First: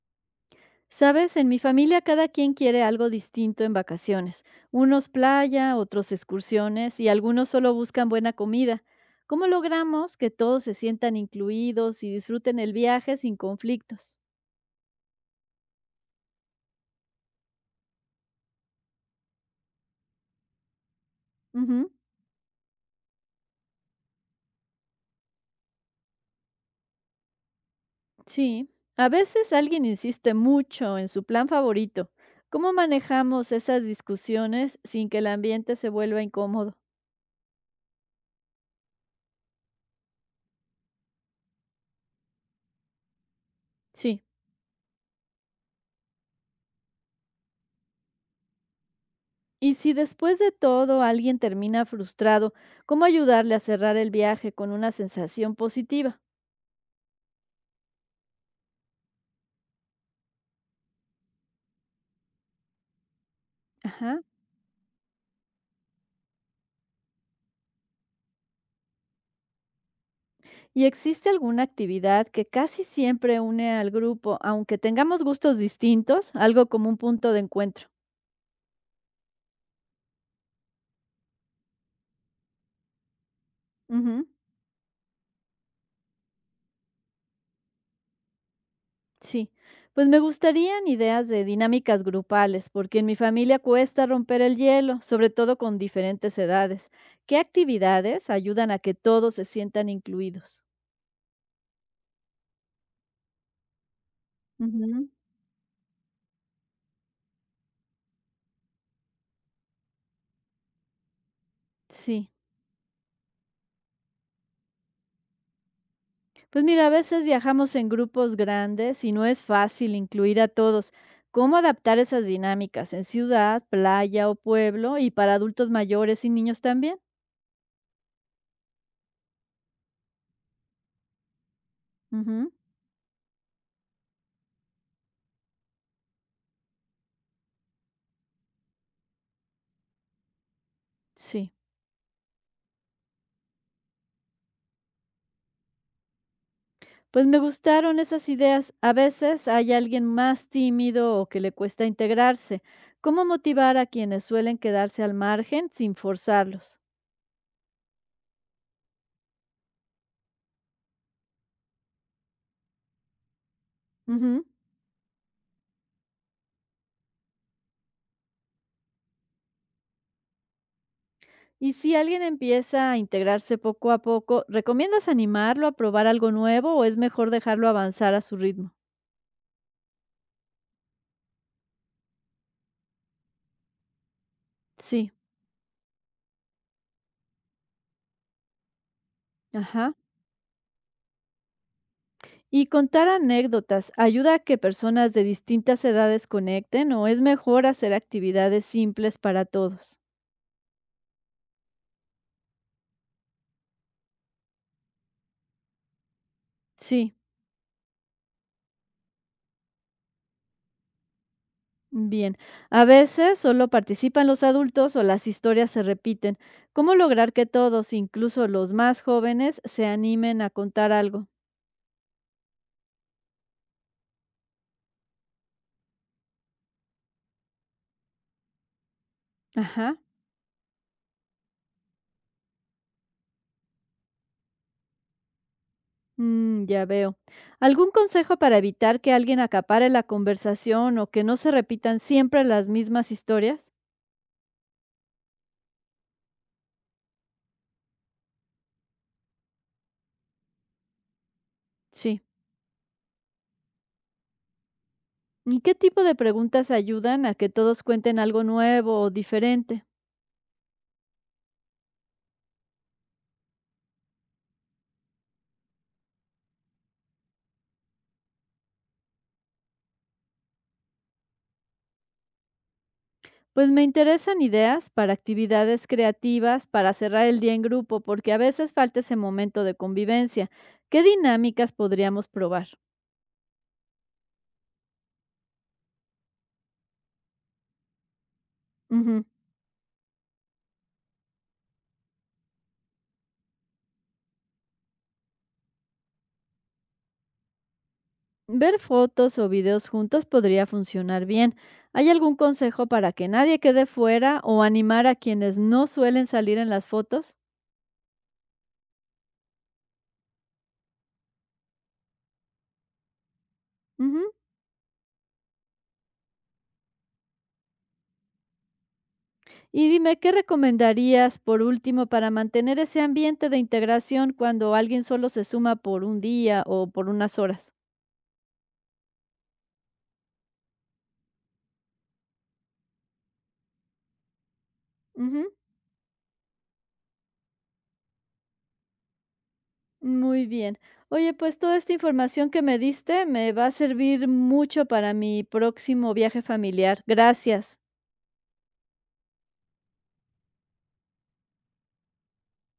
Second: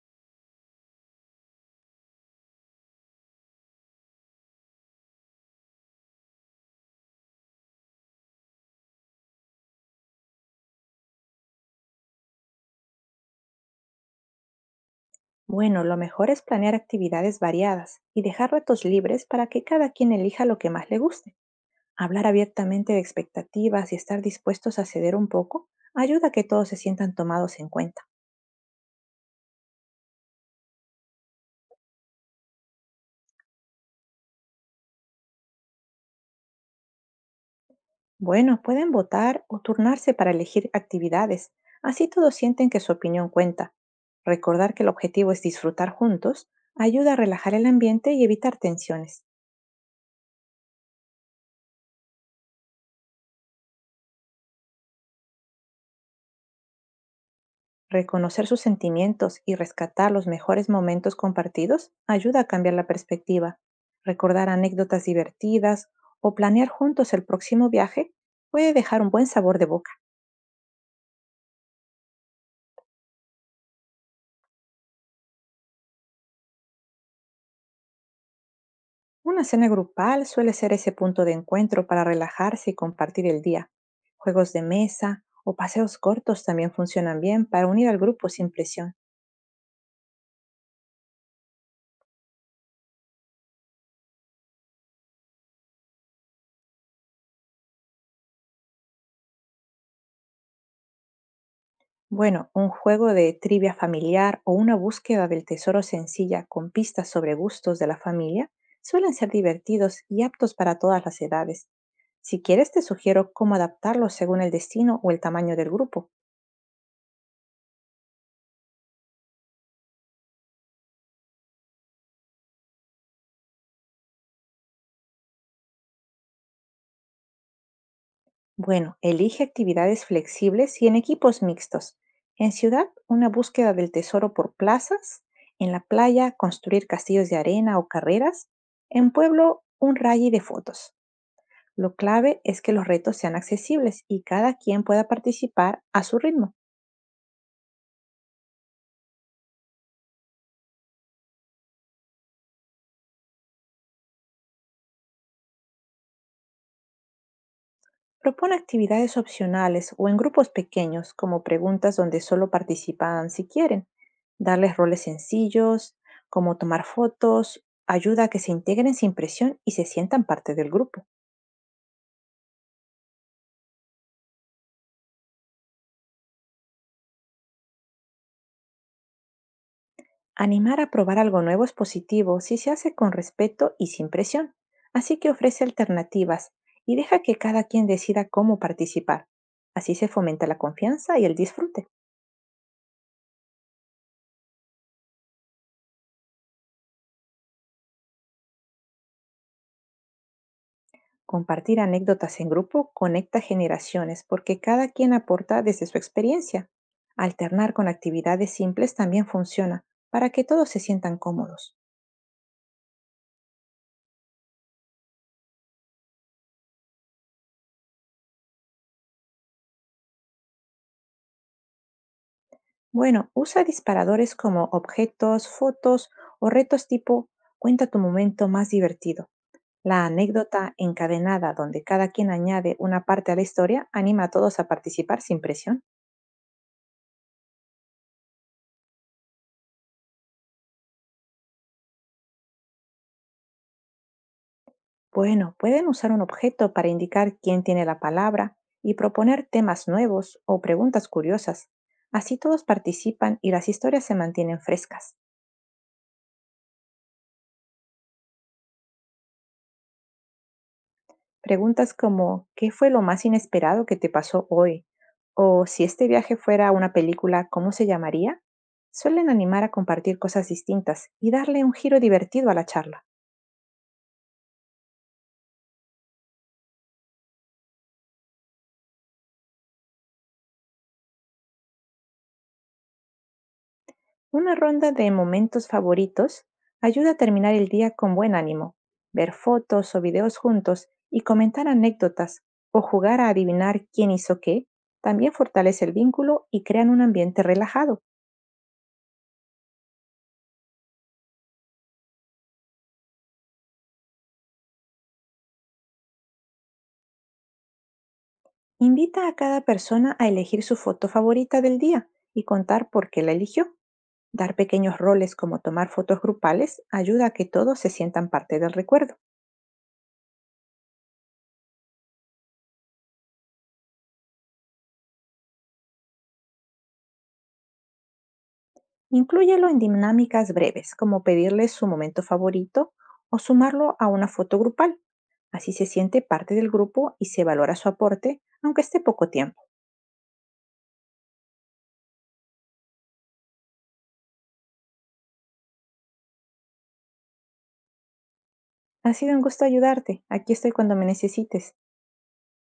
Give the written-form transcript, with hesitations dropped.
Sabes, en mi familia cada quien quiere algo distinto en vacaciones. Unos playa, otros excursiones y algunos solo buscan buena comida. ¿Cómo logramos que todos se sientan incluidos y disfruten el viaje sin conflictos? Bueno, lo mejor es planear actividades variadas y dejar retos libres para que cada quien elija lo que más le guste. Ujú, Hablar abiertamente de expectativas y estar dispuestos a ceder un poco ayuda a que todos se sientan tomados en cuenta. sí. A veces alguien insiste mucho en su plan favorito. ¿Cómo manejamos esas discusiones sin que el ambiente se vuelva incómodo? Bueno, pueden votar o turnarse para elegir actividades. Así todos sienten que su opinión cuenta. Sí. Recordar que el objetivo es disfrutar juntos ayuda a relajar el ambiente y evitar tensiones. Y si después de todo alguien termina frustrado, ¿cómo ayudarle a cerrar el viaje con una sensación positiva? Reconocer sus sentimientos y rescatar los mejores momentos compartidos ayuda a cambiar la perspectiva. Ajá. Recordar anécdotas divertidas o planear juntos el próximo viaje puede dejar un buen sabor de boca. ¿Y existe alguna actividad que casi siempre une al grupo, aunque tengamos gustos distintos, algo como un punto de encuentro? Una cena grupal suele ser ese punto de encuentro para relajarse y compartir el día. Ujú, Juegos de mesa o paseos cortos también funcionan bien para unir al grupo sin presión. sí, pues me gustarían ideas de dinámicas grupales, porque en mi familia cuesta romper el hielo, sobre todo con diferentes edades. ¿Qué actividades ayudan a que todos se sientan incluidos? Bueno, un juego de trivia familiar o una Ujú, búsqueda del tesoro sencilla con pistas sobre gustos de la familia suelen ser divertidos y aptos para todas las edades. sí. Si quieres, te sugiero cómo adaptarlos según el destino o el tamaño del grupo. Pues mira, a veces viajamos en grupos grandes y no es fácil incluir a todos. ¿Cómo adaptar esas dinámicas en ciudad, playa o pueblo y para adultos mayores y niños también? Bueno, elige actividades flexibles y en equipos mixtos. En Ujú, ciudad, una búsqueda del tesoro por plazas. En la playa, construir castillos de arena o carreras. En pueblo, un rally de fotos. sí. Lo clave es que los retos sean accesibles y cada quien pueda participar a su ritmo. Pues me gustaron esas ideas. A veces hay alguien más tímido o que le cuesta integrarse. ¿Cómo motivar a quienes suelen quedarse al margen sin forzarlos? Propone actividades opcionales o en grupos pequeños, como preguntas donde solo participan si quieren. Ujú. Darles roles sencillos, como tomar fotos, ayuda a que se integren sin presión y se sientan parte del grupo. Y si alguien empieza a integrarse poco a poco, ¿recomiendas animarlo a probar algo nuevo o es mejor dejarlo avanzar a su ritmo? Animar a probar algo nuevo es positivo si se hace con respeto y sin presión. Sí, Así que ofrece alternativas y deja que cada quien decida cómo participar. ajá. Así se fomenta la confianza y el disfrute. ¿Y contar anécdotas ayuda a que personas de distintas edades conecten o es mejor hacer actividades simples para todos? Compartir anécdotas en grupo conecta generaciones porque cada quien aporta desde su experiencia. Sí, Alternar con actividades simples también funciona para que todos se sientan cómodos. bien. A veces solo participan los adultos o las historias se repiten. ¿Cómo lograr que todos, incluso los más jóvenes, se animen a contar algo? Bueno, usa disparadores como objetos, fotos o retos tipo cuenta tu momento más divertido. Ajá. La anécdota encadenada donde cada quien añade una parte a la historia anima a todos a participar sin presión. Mm, ya veo. ¿Algún consejo para evitar que alguien acapare la conversación o que no se repitan siempre las mismas historias? Bueno, pueden usar un objeto para indicar quién tiene la palabra y proponer temas nuevos o preguntas curiosas. Sí. Así todos participan y las historias se mantienen frescas. ¿Y qué tipo de preguntas ayudan a que todos cuenten algo nuevo o diferente? Preguntas como ¿qué fue lo más inesperado que te pasó hoy? O, si este viaje fuera una película, ¿cómo se llamaría? Suelen animar a compartir cosas distintas y darle un giro divertido a la charla. Pues me interesan ideas para actividades creativas para cerrar el día en grupo, porque a veces falta ese momento de convivencia. ¿Qué dinámicas podríamos probar? Una ronda de momentos favoritos ayuda a terminar el día con buen ánimo. Ujú. Ver fotos o videos juntos y comentar anécdotas, o jugar a adivinar quién hizo qué, también fortalece el vínculo y crean un ambiente relajado. Ver fotos o videos juntos podría funcionar bien. ¿Hay algún consejo para que nadie quede fuera o animar a quienes no suelen salir en las fotos? Invita a cada persona a elegir su foto favorita del día y contar por qué la eligió. Ujú. Dar pequeños roles, como tomar fotos grupales, ayuda a que todos se sientan parte del recuerdo. Y dime, ¿qué recomendarías por último para mantener ese ambiente de integración cuando alguien solo se suma por un día o por unas horas? Inclúyelo en dinámicas breves, como pedirle su momento favorito o sumarlo a una foto grupal. Ujú, Así se siente parte del grupo y se valora su aporte, aunque esté poco tiempo. muy bien. Oye, pues toda esta información que me diste me va a servir mucho para mi próximo viaje familiar. Gracias. Ha sido un gusto ayudarte. Aquí estoy cuando me necesites.